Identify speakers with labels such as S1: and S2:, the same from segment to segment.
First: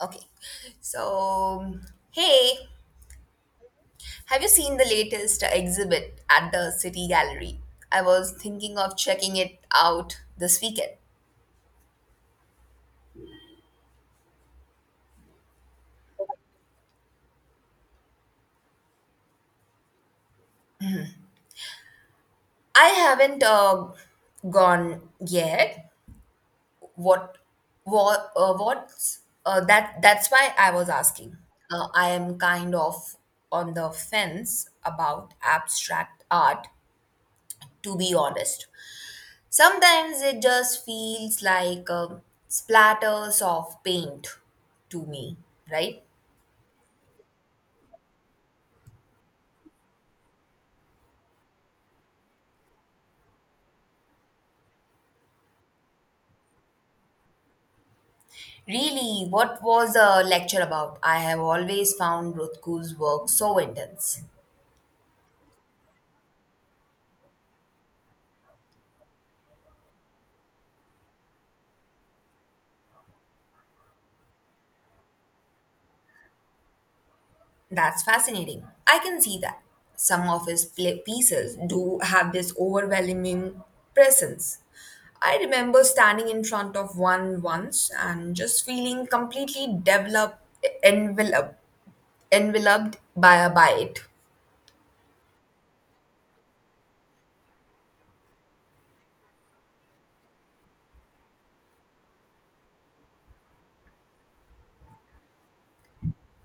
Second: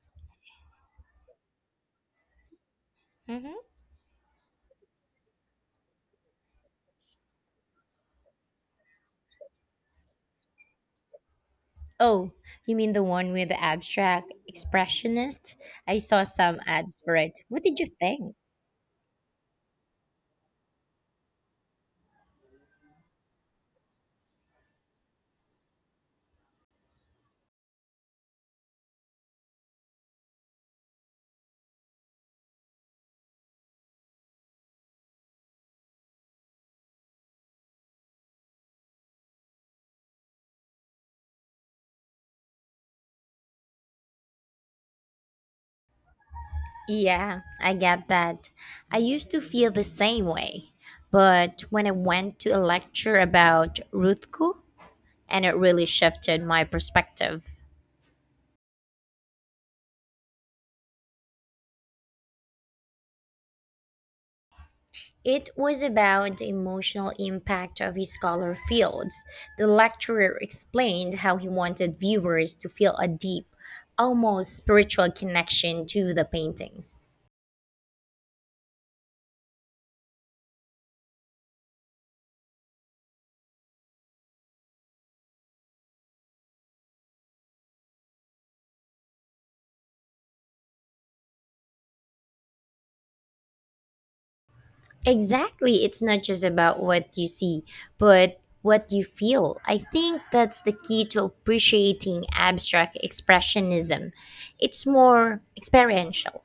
S1: Okay. So, hey,
S2: Hmm.
S1: have you seen the latest exhibit at the City Gallery? I was thinking of checking it out this weekend.
S2: Oh, you mean the one with the abstract expressionist? I saw some ads for it. What did you think?
S1: I haven't gone yet. What, what's that? That's why I was asking. I am kind of on the fence about abstract art, to be honest. Sometimes it just feels like splatters of paint to me, right?
S2: Yeah, I get that. I used to feel the same way. But when I went to a lecture about Ruthku, and it really shifted my perspective.
S1: Really, what was the lecture about? I have always found Rothko's work so intense.
S2: It was about the emotional impact of his scholar fields. The lecturer explained how he wanted viewers to feel a deep, almost spiritual connection to the paintings.
S1: That's fascinating. I can see that. Some of his pieces do have this overwhelming presence. I remember standing in front of one once and just feeling enveloped, enveloped by it.
S2: Exactly. It's not just about what you see, but what you feel. I think that's the key to appreciating abstract expressionism. It's more experiential.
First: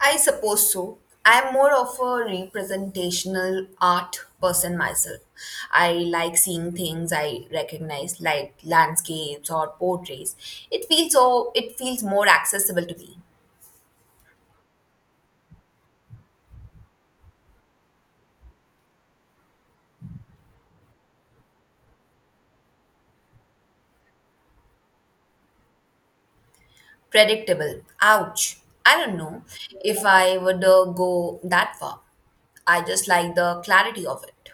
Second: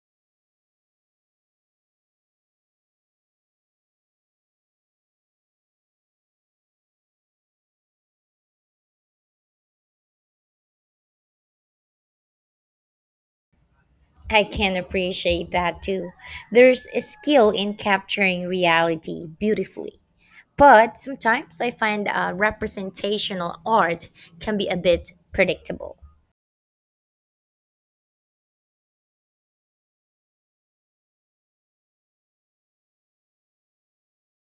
S1: I suppose so. I'm more of a representational art person myself. I like seeing things I recognize, like landscapes or portraits. It feels so. It feels more accessible to me,
S2: I can appreciate that too. There's a skill in capturing reality beautifully. But sometimes I find representational art can be a bit predictable.
S1: predictable. Ouch! I don't know if I would go that far. I just like the clarity of it.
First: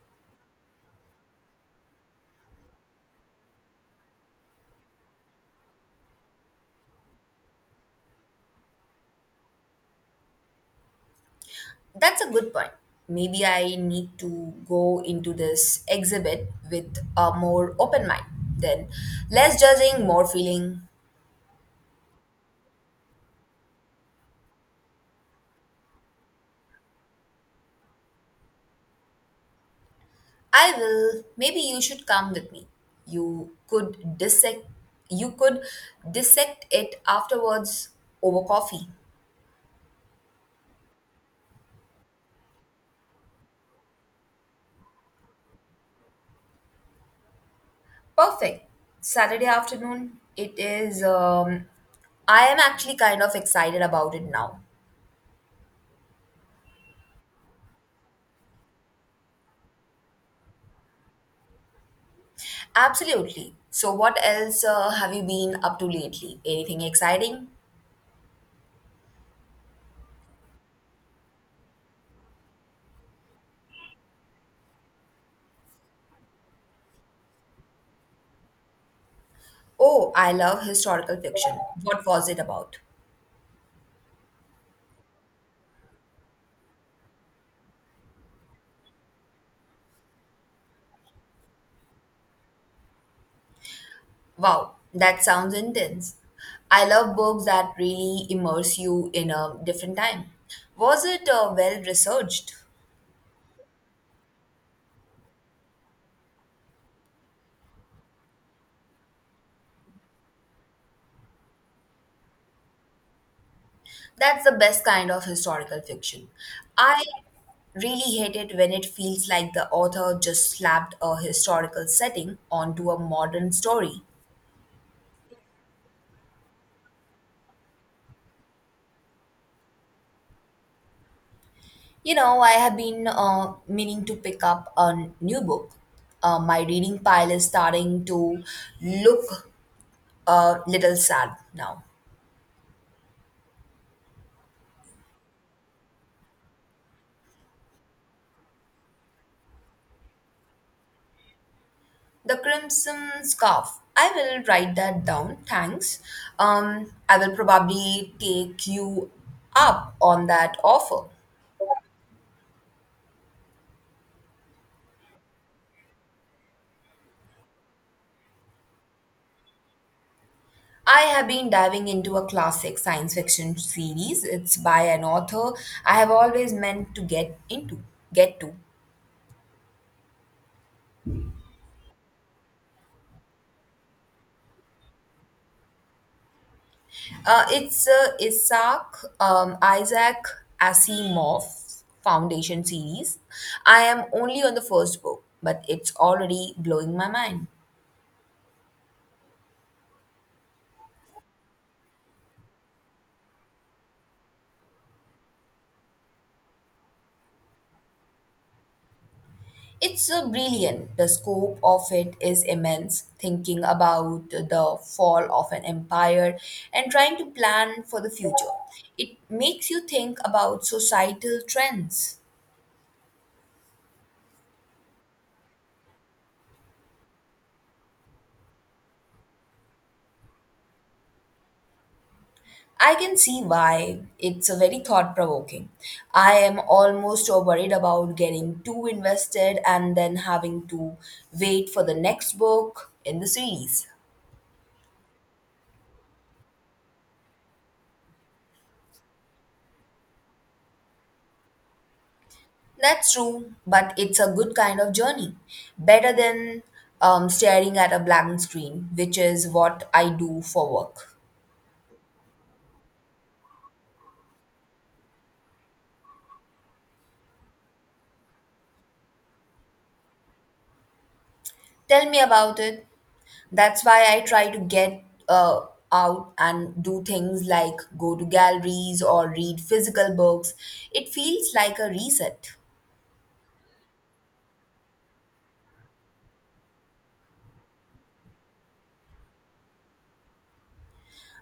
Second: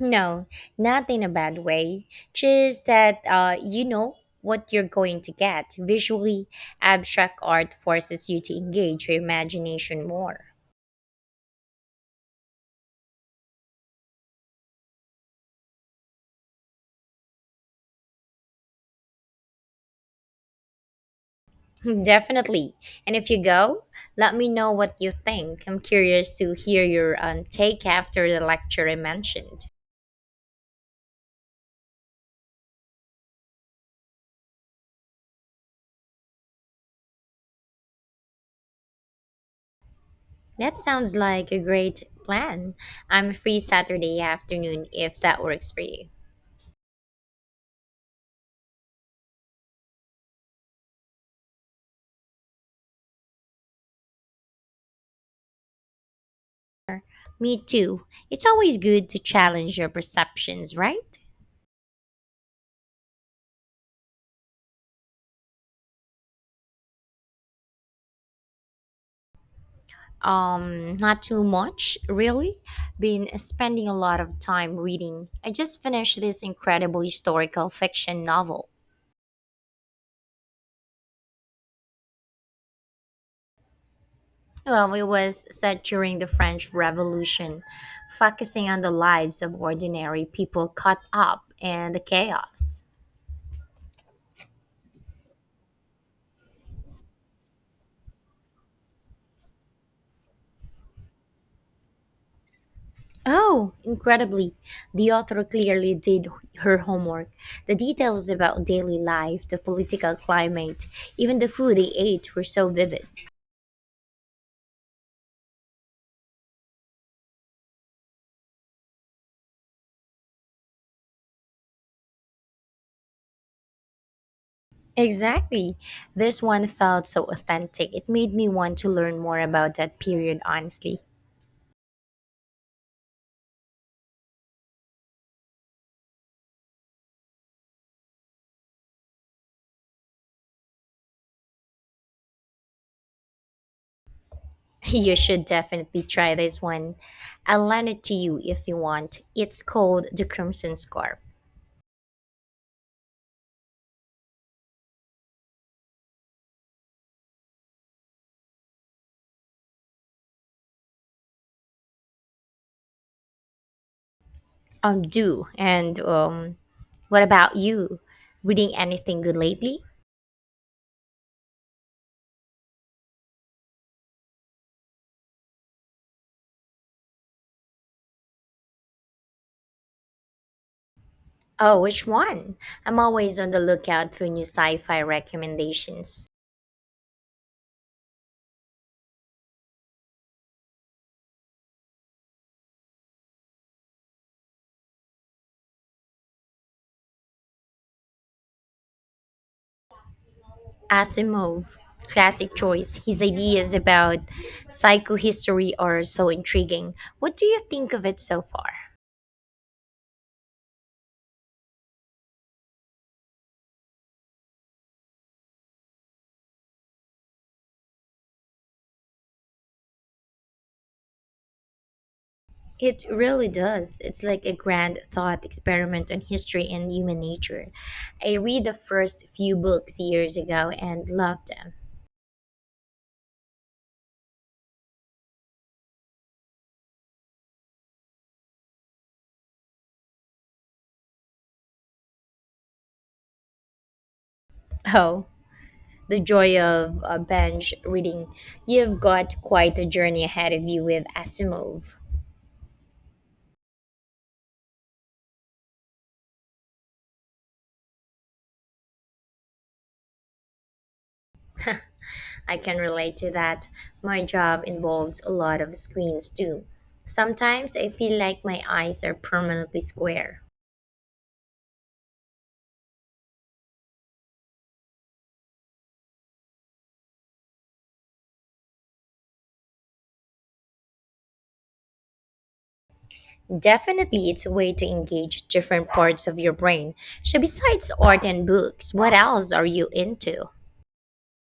S2: No, not in a bad way. Just that uh, what you're going to get. Visually, abstract art forces you to engage your imagination more.
S1: That's a good point. Maybe I need to go into this exhibit with a more open mind. Then, less judging, more feeling.
S2: Definitely. And if you go, let me know what you think. I'm curious to hear your take after the lecture I mentioned.
S1: I will. Maybe you should come with me. You could dissect. You could dissect it afterwards over coffee.
S2: That sounds like a great plan. I'm free Saturday afternoon if that works for you.
S1: Perfect. Saturday afternoon. It is. I am actually kind of excited about it now.
S2: Me too. It's always good to challenge your perceptions, right?
S1: Absolutely. So, what else have you been up to lately? Anything exciting?
S2: Not too much, really. Been spending a lot of time reading. I just finished this incredible historical fiction novel.
S1: Oh, I love historical fiction. What was it about?
S2: Well, it was set during the French Revolution, focusing on the lives of ordinary people caught up in the chaos.
S1: Wow, that sounds intense. I love books that really immerse you in a different time. Was it well researched?
S2: Oh, incredibly. The author clearly did her homework. The details about daily life, the political climate, even the food they ate were so vivid.
S1: That's the best kind of historical fiction. I really hate it when it feels like the author just slapped a historical setting onto a modern story.
S2: Exactly. This one felt so authentic. It made me want to learn more about that period, honestly.
S1: You know, I have been meaning to pick up a new book. My reading pile is starting to look a little sad now.
S2: You should definitely try this one. I'll lend it to you if you want. It's called The Crimson Scarf.
S1: The crimson scarf. I will write that down. Thanks. I will probably take you up on that offer.
S2: Do. And, what about you? Reading anything good lately?
S1: I have been diving into a classic science fiction series. It's by an author I have always meant to get to.
S2: Oh, which one? I'm always on the lookout for new sci fi recommendations.
S1: It's Isaac Asimov's Foundation series. I am only on the first book, but it's already blowing my mind.
S2: Asimov, classic choice. His ideas about psychohistory are so intriguing. What do you think of it so far?
S1: It's brilliant. The scope of it is immense. Thinking about the fall of an empire and trying to plan for the future, it makes you think about societal trends.
S2: It really does. It's like a grand thought experiment on history and human nature. I read the first few books years ago and loved them.
S1: I can see why it's a very thought provoking. I am almost worried about getting too invested and then having to wait for the next book in the series.
S2: Oh, the joy of bench reading. You've got quite a journey ahead of you with Asimov.
S1: That's true, but it's a good kind of journey. Better than staring at a blank screen, which is what I do for work.
S2: I can relate to that. My job involves a lot of screens too. Sometimes I feel like my eyes are permanently square.
S1: Tell me about it. That's why I try to get uh, out and do things like go to galleries or read physical books. It feels like a reset.
S2: Definitely, it's a way to engage different parts of your brain. So, besides art and books, what else are you into?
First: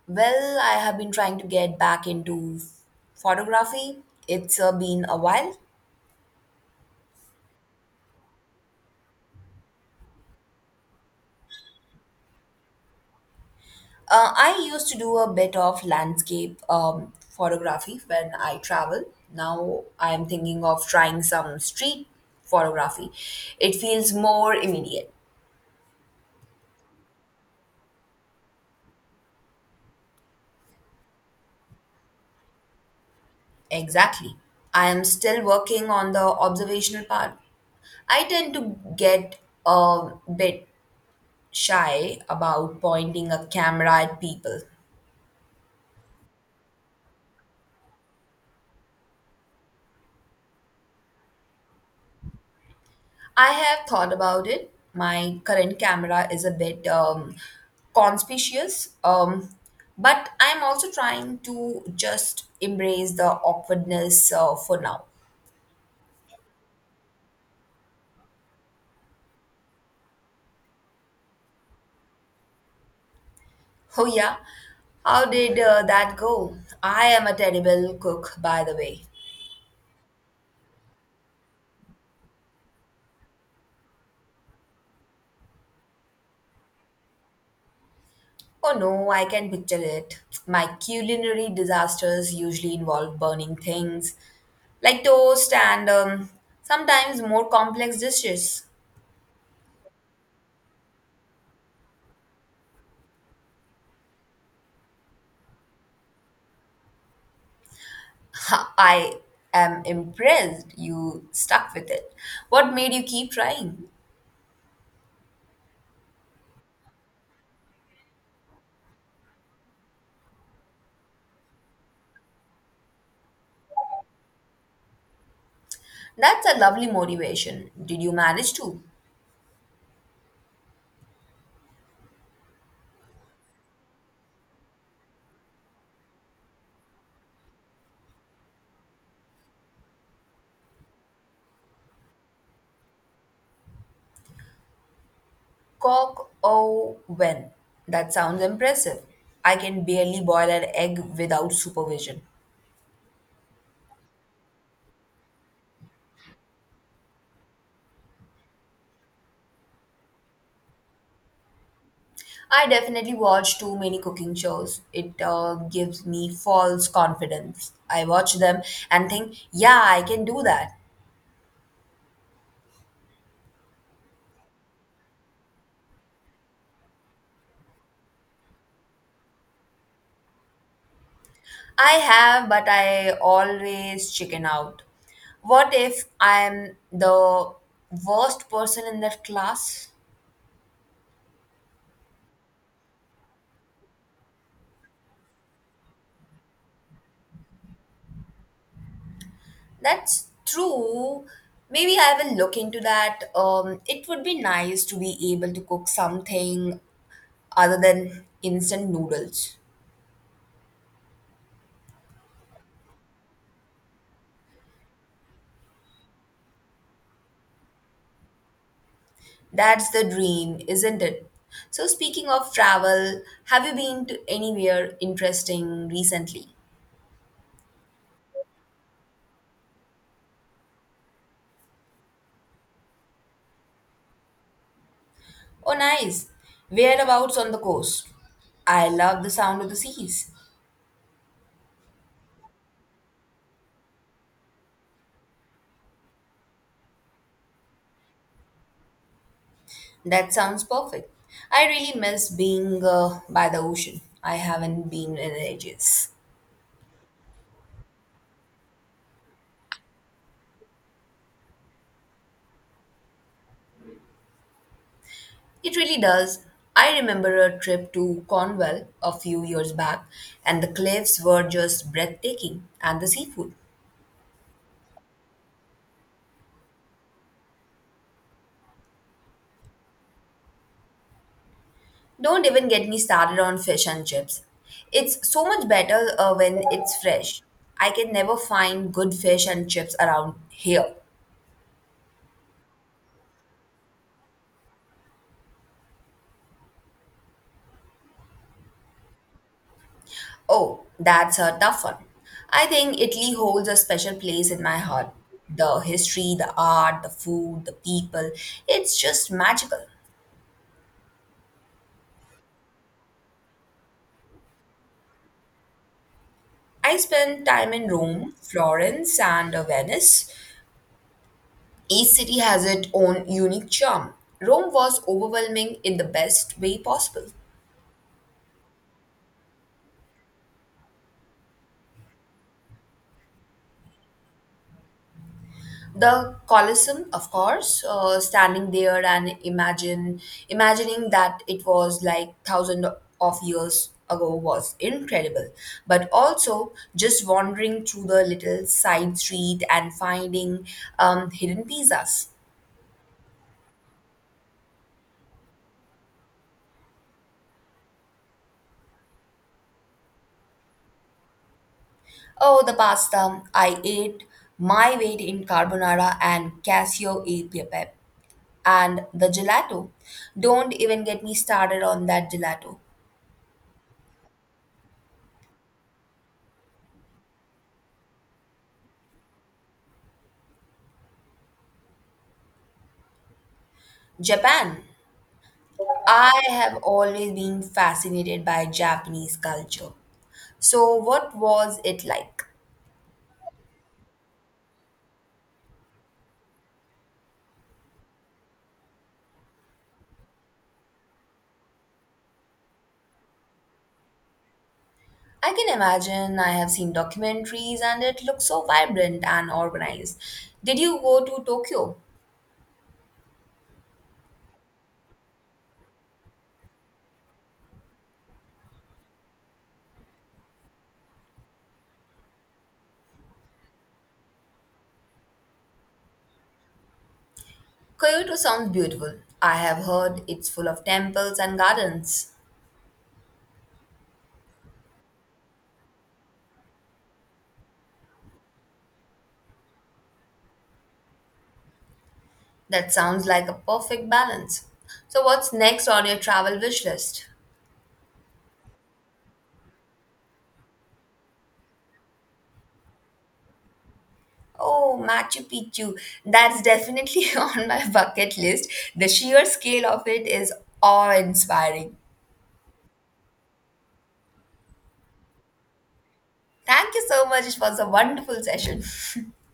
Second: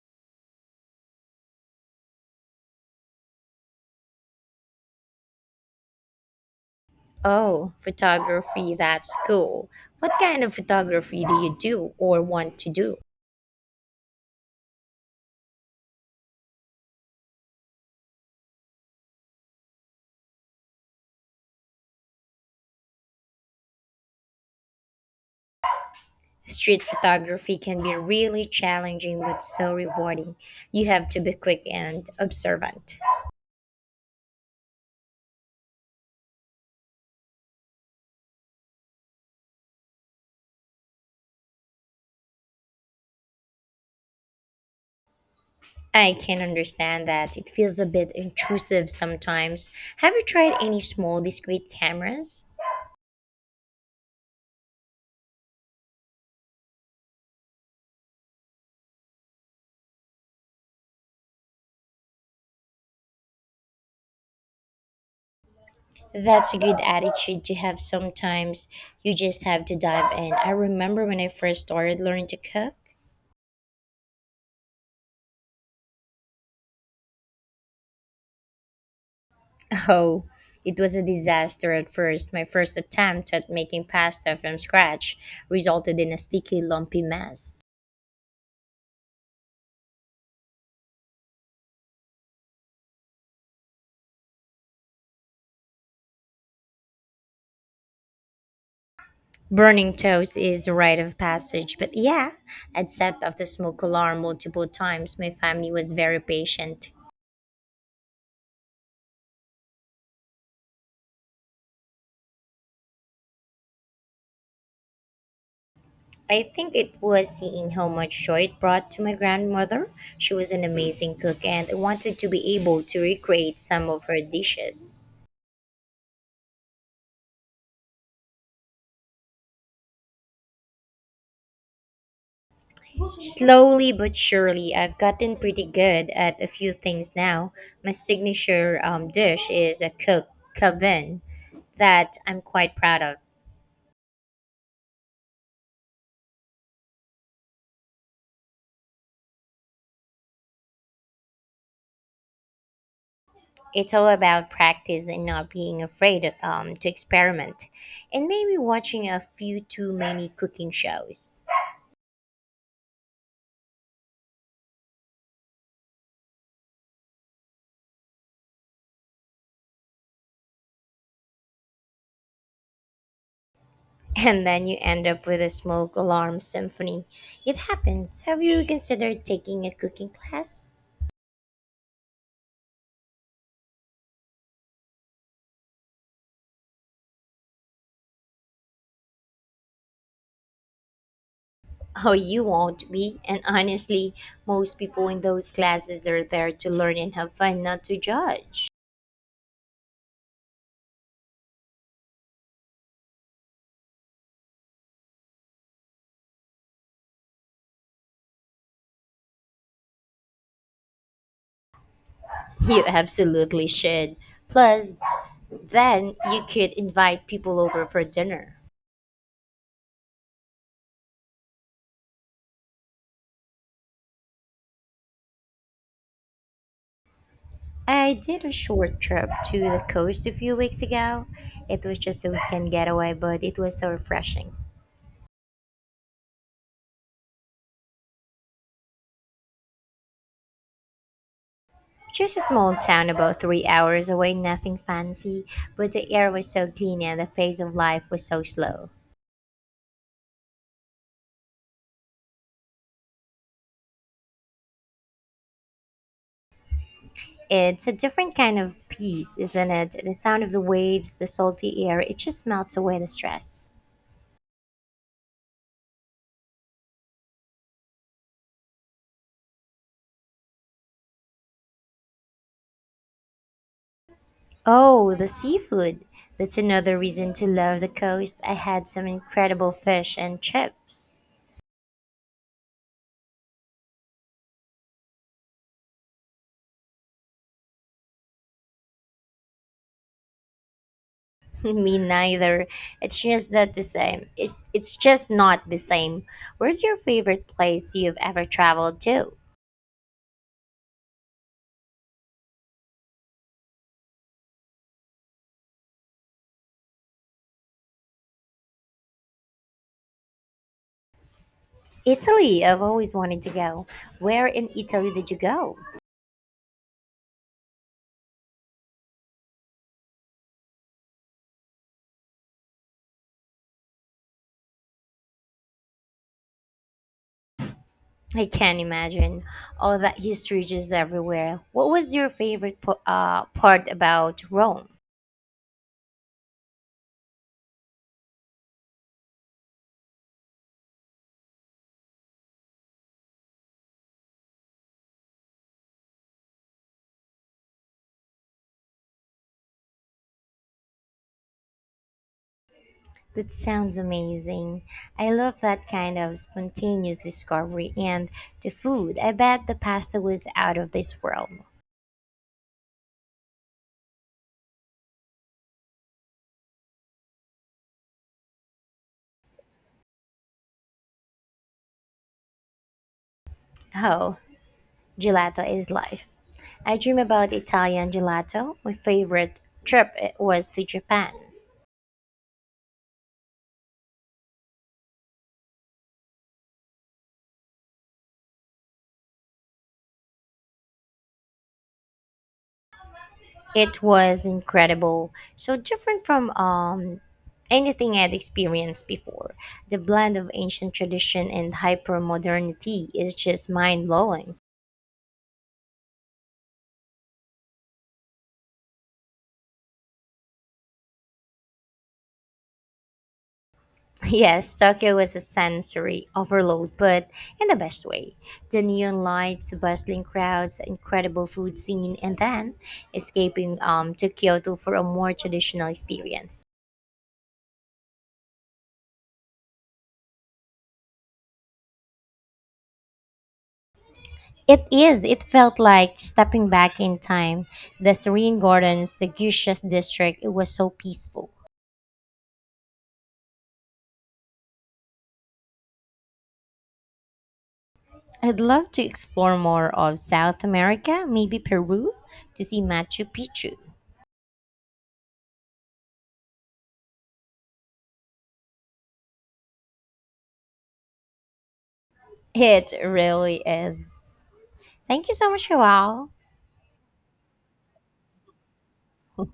S1: Well, I have been trying to get back into photography. It's been a while.
S2: Oh, photography, that's cool. What kind of photography do you do or want to do?
S1: I used to do a bit of landscape photography when I travel. Now I'm thinking of trying some street photography. It feels more immediate.
S2: Street photography can be really challenging but so rewarding. You have to be quick and observant.
S1: Exactly. I am still working on the observational part. I tend to get a bit shy about pointing a camera at people.
S2: I can understand that. It feels a bit intrusive sometimes. Have you tried any small, discreet cameras?
S1: I have thought about it. My current camera is a bit conspicuous, but I'm also trying to just embrace the awkwardness for now.
S2: That's a good attitude to have sometimes. You just have to dive in. I remember when I first started learning to cook.
S1: Oh, yeah. How did that go? I am a terrible cook, by the way.
S2: Oh, it was a disaster at first. My first attempt at making pasta from scratch resulted in a sticky, lumpy mess.
S1: Oh no, I can picture it. My culinary disasters usually involve burning things like toast and sometimes more complex dishes.
S2: Burning toast is a rite of passage, but yeah, I'd set off the smoke alarm multiple times. My family was very patient.
S1: Ha, I am impressed you stuck with it. What made you keep trying?
S2: I think it was seeing how much joy it brought to my grandmother. She was an amazing cook and I wanted to be able to recreate some of her dishes.
S1: That's a lovely motivation. Did you manage to?
S2: Slowly but surely, I've gotten pretty good at a few things now. My signature dish is a cooked coven that I'm quite proud of.
S1: Cock or when? That sounds impressive. I can barely boil an egg without supervision.
S2: It's all about practice and not being afraid to experiment, and maybe watching a few too many cooking shows.
S1: I definitely watch too many cooking shows. It gives me false confidence. I watch them and think, yeah, I can do that.
S2: And then you end up with a smoke alarm symphony. It happens. Have you considered taking a cooking class?
S1: I have, but I always chicken out. What if I'm the worst person in that class?
S2: Oh, you won't be. And honestly, most people in those classes are there to learn and have fun, not to judge.
S1: That's true. Maybe I will look into that. It would be nice to be able to cook something other than instant noodles.
S2: You absolutely should. Plus, then you could invite people over for dinner.
S1: That's the dream, isn't it? So, speaking of travel, have you been to anywhere interesting recently?
S2: I did a short trip to the coast a few weeks ago. It was just a weekend getaway, but it was so refreshing.
S1: Oh, nice. Whereabouts on the coast? I love the sound of the seas.
S2: Just a small town about 3 hours away, nothing fancy, but the air was so clean and the pace of life was so slow.
S1: That sounds perfect. I really miss being by the ocean. I haven't been in ages.
S2: It's a different kind of peace, isn't it? The sound of the waves, the salty air, it just melts away the stress.
S1: It really does. I remember a trip to Cornwall a few years back, and the cliffs were just breathtaking, and the seafood.
S2: Oh, the seafood! That's another reason to love the coast. I had some incredible fish and chips.
S1: Don't even get me started on fish and chips. It's so much better when it's fresh. I can never find good fish and chips around here.
S2: Me neither. It's just not the same. It's just not the same. Where's your favorite place you've ever traveled to?
S1: Oh, that's a tough one. I think Italy holds a special place in my heart. The history, the art, the food, the people, it's just magical.
S2: Italy, I've always wanted to go. Where in Italy did you go?
S1: I spent time in Rome, Florence, and Venice. Each city has its own unique charm. Rome was overwhelming in the best way possible.
S2: I can't imagine. All that history just everywhere. What was your favorite part about Rome?
S1: The Colosseum, of course, standing there and imagine imagining that it was like thousand of years ago was incredible. But also just wandering through the little side street and finding hidden pizzas.
S2: That sounds amazing. I love that kind of spontaneous discovery and the food. I bet the pasta was out of this world.
S1: Oh, the pasta! I ate my weight in carbonara and cassio e pepe. And the gelato. Don't even get me started on that gelato.
S2: Oh, gelato is life. I dream about Italian gelato. My favorite trip was to Japan.
S1: Japan. I have always been fascinated by Japanese culture. So, what was it like?
S2: It was incredible. So different from anything I'd experienced before. The blend of ancient tradition and hyper modernity is just mind blowing.
S1: I can imagine I have seen documentaries and it looks so vibrant and organized. Did you go to Tokyo?
S2: Yes, Tokyo was a sensory overload, but in the best way. The neon lights, the bustling crowds, the incredible food scene, and then escaping to Kyoto for a more traditional experience.
S1: Kyoto sounds beautiful. I have heard it's full of temples and gardens.
S2: It is. It felt like stepping back in time. The serene gardens, the Gushas district, it was so peaceful.
S1: That sounds like a perfect balance. So, what's next on your travel wish list?
S2: I'd love to explore more of South America, maybe Peru, to see Machu Picchu.
S1: Oh, Machu Picchu. That's definitely on my bucket list. The sheer scale of it is awe-inspiring.
S2: It really is. Thank you so much, Joao.
S1: Thank you so much. It was a wonderful session.